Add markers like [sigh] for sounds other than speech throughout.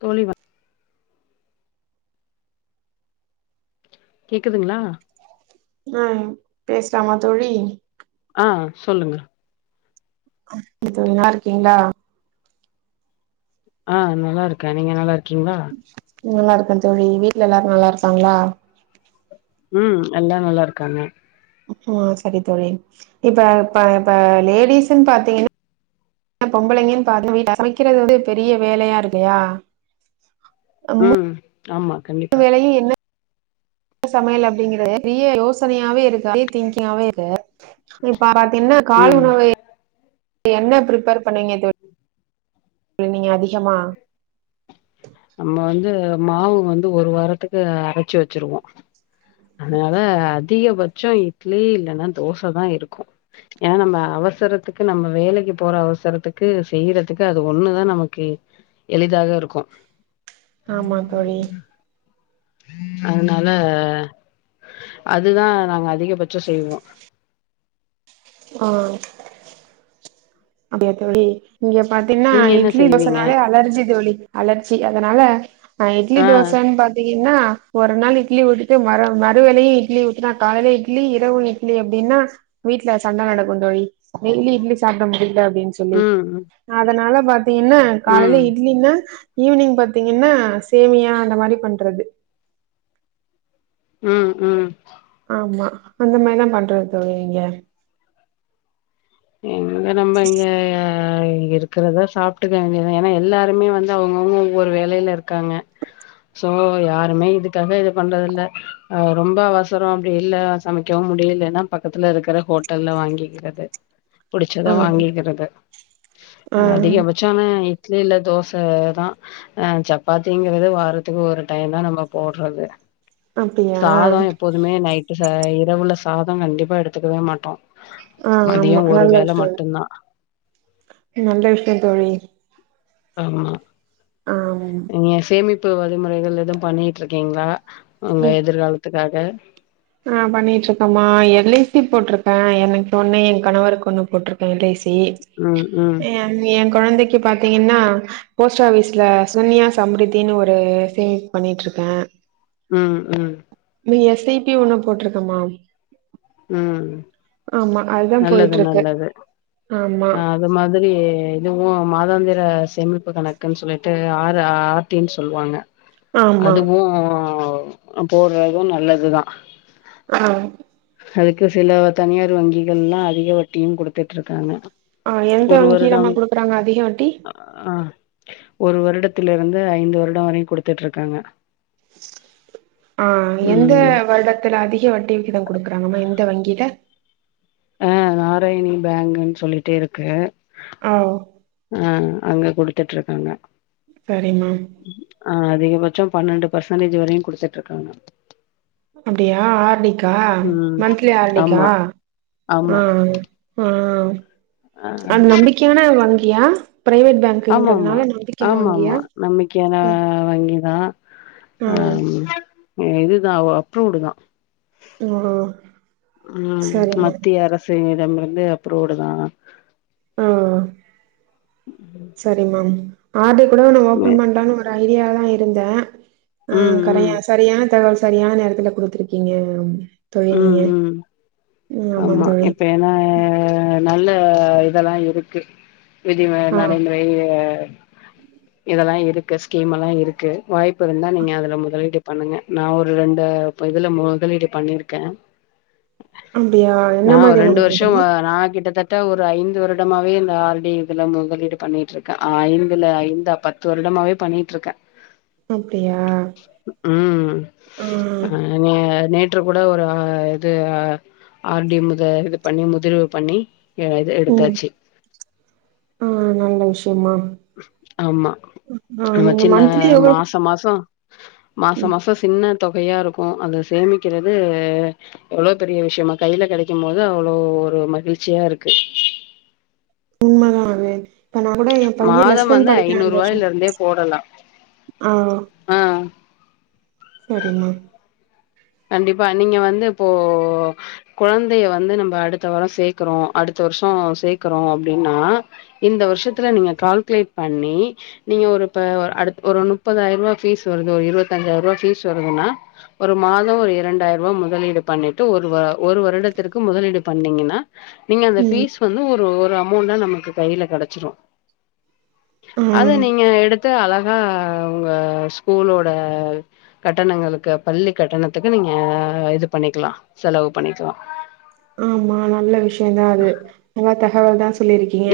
தோழி வ கேக்குதுங்ளா? அ பேசலாமா தோழி அ சொல்லுங்க [unintelligible] நல்லாருக்கீங்ளா? ஆ நல்லாருக்கே நீங்க நல்லாருக்கீங்ளா? நல்லாருக்கே தோழி வீட்ல எல்லாரு நல்லாருக்காங்ளா? ம் எல்லா நல்லாருக்காங்க ம் சரி தோழி இப்ப இப்ப இப்ப லேடிஸுன் பாத்தீங்கனா பொம்பளைங்கன் பாத்தீங்கனா சமக்கிறது வந்து பெரிய வேலயா [inaudible] ம் ஆமா னு‌ கண்டிப்பா வேளயு என்ன சமையல் அப்டிங்கிறது பெரிய யோசனயாவே இருக்கு பெரிய திங்கிங்காவே இருக்கு [unintelligible] என்ன காலை ம் உணவே என்ன ப்ரிப்பேர் பண்ணிங்க ‌தோ ழி நீங்க அதிகமா நம்ம வந்து மாவு வந்து ஒரு வாரத்துக்கு அரச்சு வச்சிருவொ அதனால அதிகபட்சொ இட்லி இல்லன்னா தோச தா இருக்கு ஏனா நம்ம அவசரத்துக்கு நம்ம வேலைக்கு போற அவசரத்துக்கு செய்யறதுக்கு அது ஒன்னுதா நமக்கு எளிதாக இருக்கு ஆமா தோழி அதுனால அதுதா நாங்க அதிகபட்சொ செய்வோ ஆ அப்டியா தோழி இங்க பாத்தீங்னா நீங்க என்ன இட்லி தோச செய்வீங்க நாலே அலர்ஜி தோழி அலர்ஜி அதனால நா இ்ட்லி ஆ தோசன் பாத்தி ன்னா ஒரு நாள் இட்லி ஊத்திட்டு மற மறுவேலையு இட்லி ஊத்துனா காலேல இட்லி இரவு இட்லி அப்டின்னா வீட்ல சண்ட நடக்கு தோழி டெய்லி இட்லி சாப்ட முடியு அப்டின் சொல்லி ம் அதனால இப்ப என்ன காலைல ம் இட்லின்ன ஈவினிங் பாத்தீங்கன்னா சேமியா அந்த மாரி பண்றது ம் ம் ஆமா அந்த மாரிதா பண்றோ தோழி இங்க எங்கங்க நம்ம இங்க ஆ இருக்கறத சாப்ட்டுக்க வேண்டியதுதா. ஏன்னா எல்லாருமே வந்து அவங்கவுங்க ஒவ்வொரு வேலையில இருக்காங்க. சோ யாருமே இதுக்காக இது பண்றது இல்ல. ஆ ரொம்ப அவசரோ அப்டி இல்ல சமைக்கவு முடியலன்னா பக்கத்துல இருக்கற ஹோட்டல்ல வாங்கிக்கிறது புடிச்சத ஆ வாங்கிக்கிறது ஆ அதிகபட்சமே இல்ல தோசதா ஆ சப்பாத்திங்கறது வாரத்துக்கு ஒரு டைம்தா நம்ம போட்றது அப்படியா சாதோ எப்போதுமே நைட்டு ஆ இரவுல சாதம் கண்டிப்பா எடுத்துக்கவே மாட்டோ ஆ மதியோ ஆமா ந ஒரு நல்ல வேள விஷயோ மட்டுந்தா நல்ல விஷயோ தோழி ஆமா அம் ப்பு வழிமுறைகள் எதும் பண்ணிட்ருக்கீங்களா உங்க எதிர்காலத்துக்காக க ஆ பண்ணிட்ருக்கம்மா எல் ஐ சி போட்ருக்கே எனக்கு ஒண்ணு என் கணவருக்கு ஒண்ணு போட்ருக்கே எல் ஐ சி ம் ம் என் என் கொழந்தைக்கி பாத்தீங்கன்னா போஸ்ட் ஆஃபீஸ்ல சுகன்யா சம்ருத்தின்னு ஒரு சேமிப்பு பண்ணிட்ருக்கே. ம் ம் டி ஒண்ணு போட்ருக்கம்மா ம் அதுதா நல்லது போயிட்டு இருக்கு நல்லது ஆமா ஆ அது மாதிரி இதுவு மாதாந்தி ர சேமிப்பு கணக்குன்னு சொல்லிட்டு ஆர் ஆர் டி ன்னு சொல்வாங்க. ஆமா அதுவு அ அ போட்ற இதுவு நல்லதுதா ஆ அதுக்கு சில தனியார் வங்கிகள்லா அதிக வட்டியு குடுத்துட்ருக்காங்க ஆ எந்த ஒரு வங்கியிலம்மா வருடம் குடுக்குறாங்க அதிக வட்டி? அ ஒரு வருடத்தில இருந்து ஐந்து வருடோ வரையு குடுத்துட்ருக்காங்க. ஆ எந்த ம் வருடத்துல அதிக வட்டி விகிதோ குடுக் கறாங்கம்மா எந்த வங்கியில? ஆ நாராயணி பேங்குன்னு சொல்லிட்டு இருக்கு ஆ ஆ அங்க குடுத்துட்ருக்காங்க. சரிம்மா ஆ அதிகபட்சோ பன்னெண்டு பர்சன்டேஜ் வரையு குடுத்துட்ருக்காங்க. அப்டியா ஆர் டி க்கா ம் மந்த்லி ஆர் டி க்கா? ஆமா ஆ ஆமா ஆ அது நம்பிக்கையான வங்கி யா? ஆமா ஆமா ஆமா ஆமா நம்பிக்கையான அ வங்கிதா ஆ அம் எ இதுதா ஒ அப்ரூவ்டுதா ஓ ம் சரி மேம் மத்திய அரசினி டமிருந்து அப்ரூவ்டுதா ஆ சரிம்மா ஆர் டி கூட ஒன்னு ஓப்பன் ம் பண்லான்னு ஒரு ஐ டியாலதா இருந்தே ஆ ம் கரையா சரியான தகவல் சரியான நேரத்துல குடுத்துருக்கீங்க தோழி நீங்க ம் ம் ம் ஆமா தோழி இப்ப ஏன்னா நல்ல இதெல்லா இருக்கு இது ஆ நடைமுறை ஆ இதெல்லா இருக்கு ஸ்கீம் எல்லா இருக்கு வாய்ப்பு இருந்தா நீங்க அதுல முதலீடு பண்ணுங்க நா ஒரு ரெண்டு ப்ப இதுல முதலீடு பண்ணிரு க்கே அப்டியா என்ன மாரியான முதலீடும்மா? ட ஒரு ஐந்து வருடமாவே இந்த ஆர் டி இதுல முதலீடு பண்ணிட்ருக்கேன் ஐந்து இல்ல ஐந்தா பத்து வருடமாவே பண்ணிட்ருக்கே அப்டியா ம் ஆ நே நேத் கூட ஒரு இது ஆர் டி முத இது பண்ணி முதிர்வு பண்ணி இது ம் எடுத்தாச்சு ஆ நல்ல விஷயம்மா ஆமா நம்ம சின்ன மந்த்லி எவ்ளோ மாச மாசோ ஆ மாச ம் மாசோ சின்ன தொகையா இருக்கு அத சேமிக்கிறது எவ்ளோ பெரிய விஷயம்மா கைல கெடைக்கும் போது அவ்ளோ ஒரு மகிழ்ச்சியா இருக்கு. உண்மதா அது இப்ப நா கூட ஏன் பையன் ப்ளஸ் மாதம் ஒன் வந்து படிக்கிறா இந்த ஐநூறு வர்ஷோ ரூவாயில இருந்தே போடலா ஆ ஆ சரிம்மா கண்டிப்பா நீங்க வந்து இப்போ கொழந்தைய வந்து நம்ப அடுத்த வாரம் சேக்கறோ அடுத்த வருஷம் சேக்கறோ அப்டின்னா இந்த வருஷத்துல நீங்க கால்கலேட் பண்ணி நீங்க ஒரு இப்ப ஒ அடுத் ஒரு முப்பதாயிர ரூபா பீஸ் வருது ஒரு இருவத்தஞ்சாயிர ரூபா பீஸ் வருதுன்னா ஒரு மா ஒரு இரண்டாயிர ரூபா முதலீடு பண்ணிட்டு ஒரு வ ஒரு வருடத்திற்கு முதலீடு பண்ணீங்கன்னா நீங்க அந்த ம் பீஸ் வந்து ஒ ரு ஒரு அம்மௌண்ட்டா நமக்கு கையல கெடைச்சிடும் ஆ அது நீங்க எடுத்த அலக் ஆ உங்க ஸ்கூலோட கட்டணங்களுக்கு பள்ளி கட்டணத் துக்கு நீங்க இது பண்ணிக்கலா செலவு பண்ணிக்கலா ஆம்மா நல்ல விஷ் என்னாது நல்லா தகவல் தா ஸ்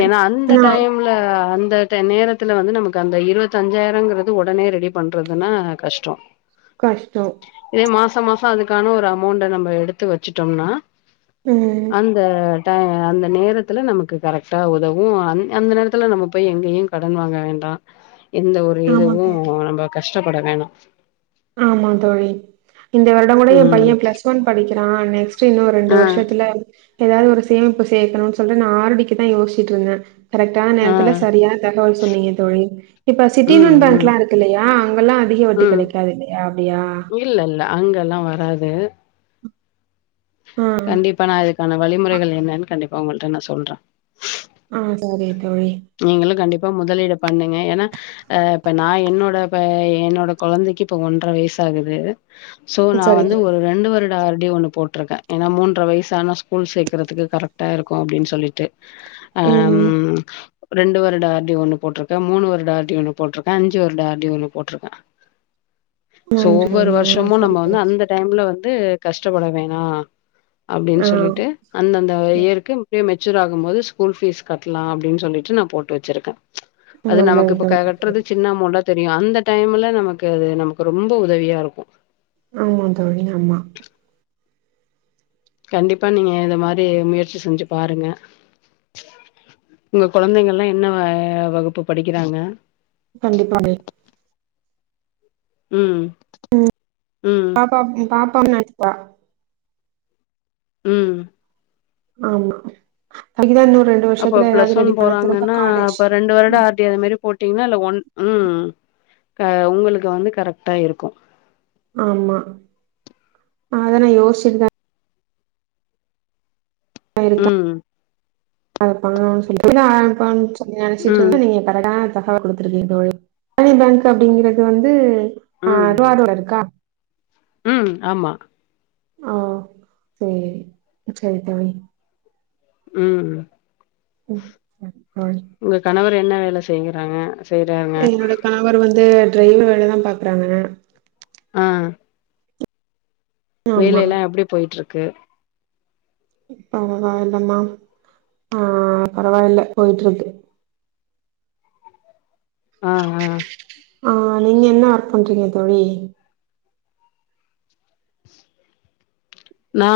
ஏனா அந்த டைம்ல அந்த ந்த நேரத்துல வந்து நமக்கு அந்த இருவத்தஞ்சாயிரங்கறது உடனே ரெடி பண்றதுன்னா கஷ்டம் கஷ்டோ மாச மாசம் அதுக்கான ஒரு அமௌண்ட்ட நம்ப எடுத்து வச்சுட்டோம்னா ம் அந்த ட அந்த நேரத்துல நமக்கு கரெட்டா உதவும் அ அந்த நேரத்துல நம்ம போய் எங்கயோ கடன் வாங்க வேண்டா எந்த ஒரு ஆமா இதுவோ தோழி நம்ப கஷ் கஷ்டப்பட வேணா ஆமா தோழி இந்த வருட கூட என் ம் பையன் ப்ளஸ் ஒன் படிக்கிறான் நெக்ஸ்ட் னும் ரெண்டு ஆ வருஷத்துல ஏதாவது ஒரு சேமிப்பு சேக்கணுன் சொல்ட்டு நா ஆரடிக்குதா யோசிச்சிட்டு இருந்தே கரெக்ட்டான ஆ நேரத்துல சரியான தகவல் சொன்னீங்க தோழி இப்ப சிட்டினு ம் லோன் பேங்க் ம் எல்லா இருக்கு இல்லயா அங்கெல்லா அதிக வட்டி கிடைக்க கதுல்லையா அப்டியா அங்கெல்லா வராது ஆ கண்டிப்பா நா அதுக்கான வழிமுறைகள் என்னன் கண்டிப் உங்கள்ட்ட நா சொல்றே ஆ சாரிப் நீங்களு கண்டிப் இப்ப முதலீடு பண்ணுங்க ஏனா அ இப்ப நா என்னோட ப என்னோட கொழந்தைக்கு இப்ப ஒன்ற வயசாகுது சோ நா சரி வந்து தோழி ஒரு ரெண்டு வருட நா ஆரடி ஒண்ணு போட்ருக்கே ஏனா மூன்ற வயசான ஸ்கூல் சேக்கறதுக்கு கரெக்ட்டா இருக்கும் அப்டின் சொல்லிட்டு ம் ம் ரெண்டு வருட ஆர்டி ஒண்ணு போட்ருக்கே மூணு வருட ஆர்டி ஒண்ணு போட்ருக்கே அஞ்சு வருட ஆர்டி ஒண்ணு போட்ருக்கே சோ நன்றி ஒவ்வொரு தோழி ஆ வருஷமு சரி நம்ம வந்து தோழி அந்த டைம்ல வந்து வந்து கஷ்டப்பட வேணா அப்டின்னு ஆ சொல்லிட்டு அந்தந்த இயருக்கு மே ஆகும் போது ஸ்கூல் ஃப்பீஸ் கட்லா அப்டின்னு சொல்லிட்டு நா போட்டு வச்சிருக்கே அது நமக்கு நல்லது இப்ப தோழி கட்றது சின்ன அமௌண்டா தெரியு அந்த டைம்ல நமக்கு அது நமக்கு ரொம்ப உதவியா இருக்கு ஆமாங்க தோழி ஆமா கண்டிப்பா நீங்க இத மாரி முயற்சி செஞ்சு பாருங்க உங்க குழந்தைகள்லா என்ன வகுப்பு படிக்குறாங்க கண்டிப்பா உம் உம் பாப்பா பா காம்னட்டுப்பா [unintelligible] உம் ஆமா அதுக்குதா இன்னு ரெண்டு அப்ப வருஷத்துல ஏதாவது பிளஸ் ஒன் ரெடி பண்ண திரும்ப போறாங்கன்னா காலேஜ் அப்ப ரெண்டு வருட ஆர் டி அது மாதிரி போட்டீங்கனா இல்ல ஒன் உம் அ உங்களுக்கு வந்து கரெக்டா இருக்கு ஆமா அத நா யோசிச்சிட்டுத உம் அப்பாங்க சொல்ல [unintelligible] நினச்சிட்டு ம் இருந்த நீங்க ப தகவல் குடுத்துருக்கே தோழி பாண்டியன் பேங்க் அப்டிங்றது வந்து ஆஹ் ரவடோட இருக்கா [unintelligible] உம் ஆமா ஆ சேரி சேரி தோழி உம் ம் ஆ இப்ப என்ன வேல செய்யுறாங்க என்னோட கணவர் வந்து ரயில் வேலதான் பாக்குறாங்க ஆ ஆமா வேலையெல்லா எப்டி போயிட்டு இருக்கு க்கு பரவாயில்லா மாம் ஆ பரவாயில்ல போயிட்டு இருக்கு ஆ ஆ ஆ நீங்க என்ன வொர்க் பண்றீங்க தோழி நா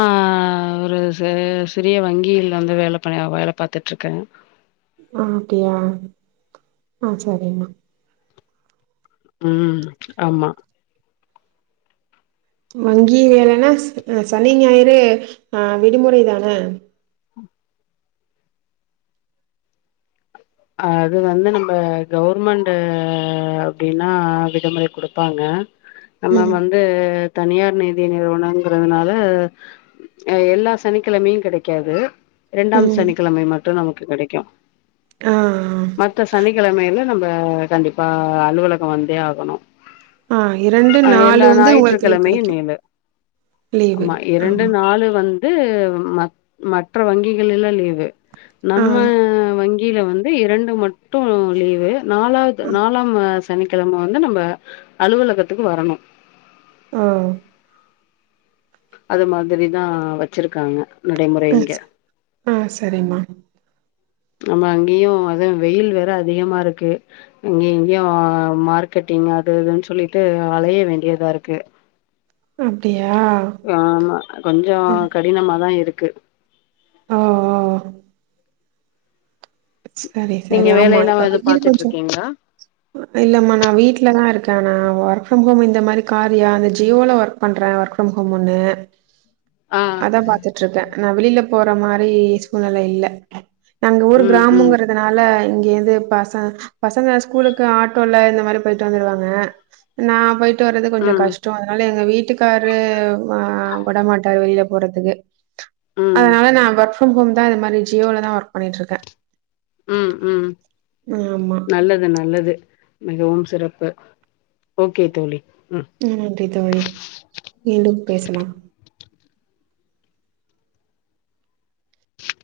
ஒரு ச சிறிய வங்கியில வந்து வேல பண்ணி வேல பார்த்துட்டு இருக்கே ஓ அப்டியா அ சரிமா உம் ஆமா வங்கி வேலன்னா சனி ஞாயிறு ஆ விடுமுறை தான அது வந்து நம்ம கவர்மெண்ட் அப்டின்னா விடுமுறை குடுப்பாங்க நம்ப ம் வந்து தனியார் நிதி நிறுவனங்கிறதுனால எல்லா சனிக்கிழமையு கிடைக்காது இரண்டாம் ம் சனிக்கிழமை மட்டு நமக்கு கிடைக்கு ஆ ஆ சனிக்கிழமையில நம்ப கண்டிப்பா அலுவலக வந்தே ஆகணு ஆ இரண்டு அ நாலு எல்லா வந்து உங்களுக்கு லீவ் ஞாயிற்றுக்கிழமையு கிடைக்கு லீவு லீவு ஆமா இது மற் மற்ற வங்கிகள் எல்லா லீவு ஆ நம்ம வங்கி இலவன் [unintelligible] இரண்டு மட்டு லீவு நாலாவது நாலாம் மாஸ் சனிக்கிழம வந்து நம்ப அலுவலகத்துக்கு வரணு ஆ அது மாதிரிதா வச்சிருக்காங்க ஆ நடமுறைங்க ச- ஆ சரிமா நம்ம அங்கயு அது வெயில் வேற அதிகமா இருக்கு அங்கயு இங்கயு மார்க்கெட்டிங் அது இதுன்னு சொல்லிட்டு அலய வேண்டியதா இருக்கு அப்டியா ஆமா கொஞ்சோ கடினமாதா இருக்கு க்கு ஒ ஒ சரி சரி நீங்க ஆமா வேலையெல்லா இப்ப எது வெயில் பாத்துட்டு கொஞ்சோ இருக்கீங்களா இல்லமா நா வீட்லதா இருக்கே நானா ஒர்க் ஃப்ரம் ஹோம் இந்த மாரி காரியா அந்த ஜீயோல ஒர்க் பண்றே ஒர்க் ஃப்ரம் ஹோமுன்னு ஆ அதா பாத்துட்டு இருக்கே நா வெளில போற மாரி சூழ்நில இல்ல நாங் ம் ம் கிராமங்றதுனால பச பசங்க ஸ்கூலுக்கு ஆட்டோல இந்த மாரி போயிட்டு வந்துருவாங்க நா போயி- வறது கொஞ்சோ ம் கஷ்டோ அதனால எங்க வீ வீட்டுக்காரு ஆ விட மாட்டாரு வெளில போறதுக்கு ம் அதனால நா வொர்க் வொர்க் ஃப்ரம் ஹோம் தா இத மாரி ஜியோல தா ஒர்க் பண்ணிட்டுருக்கே உம் உம் ஆமா. நல்லது நல்லது மிகவும் சிறப்பு ஓகே தோழி ம் உம் நன்றி தோழி மீண்டும் பேசலா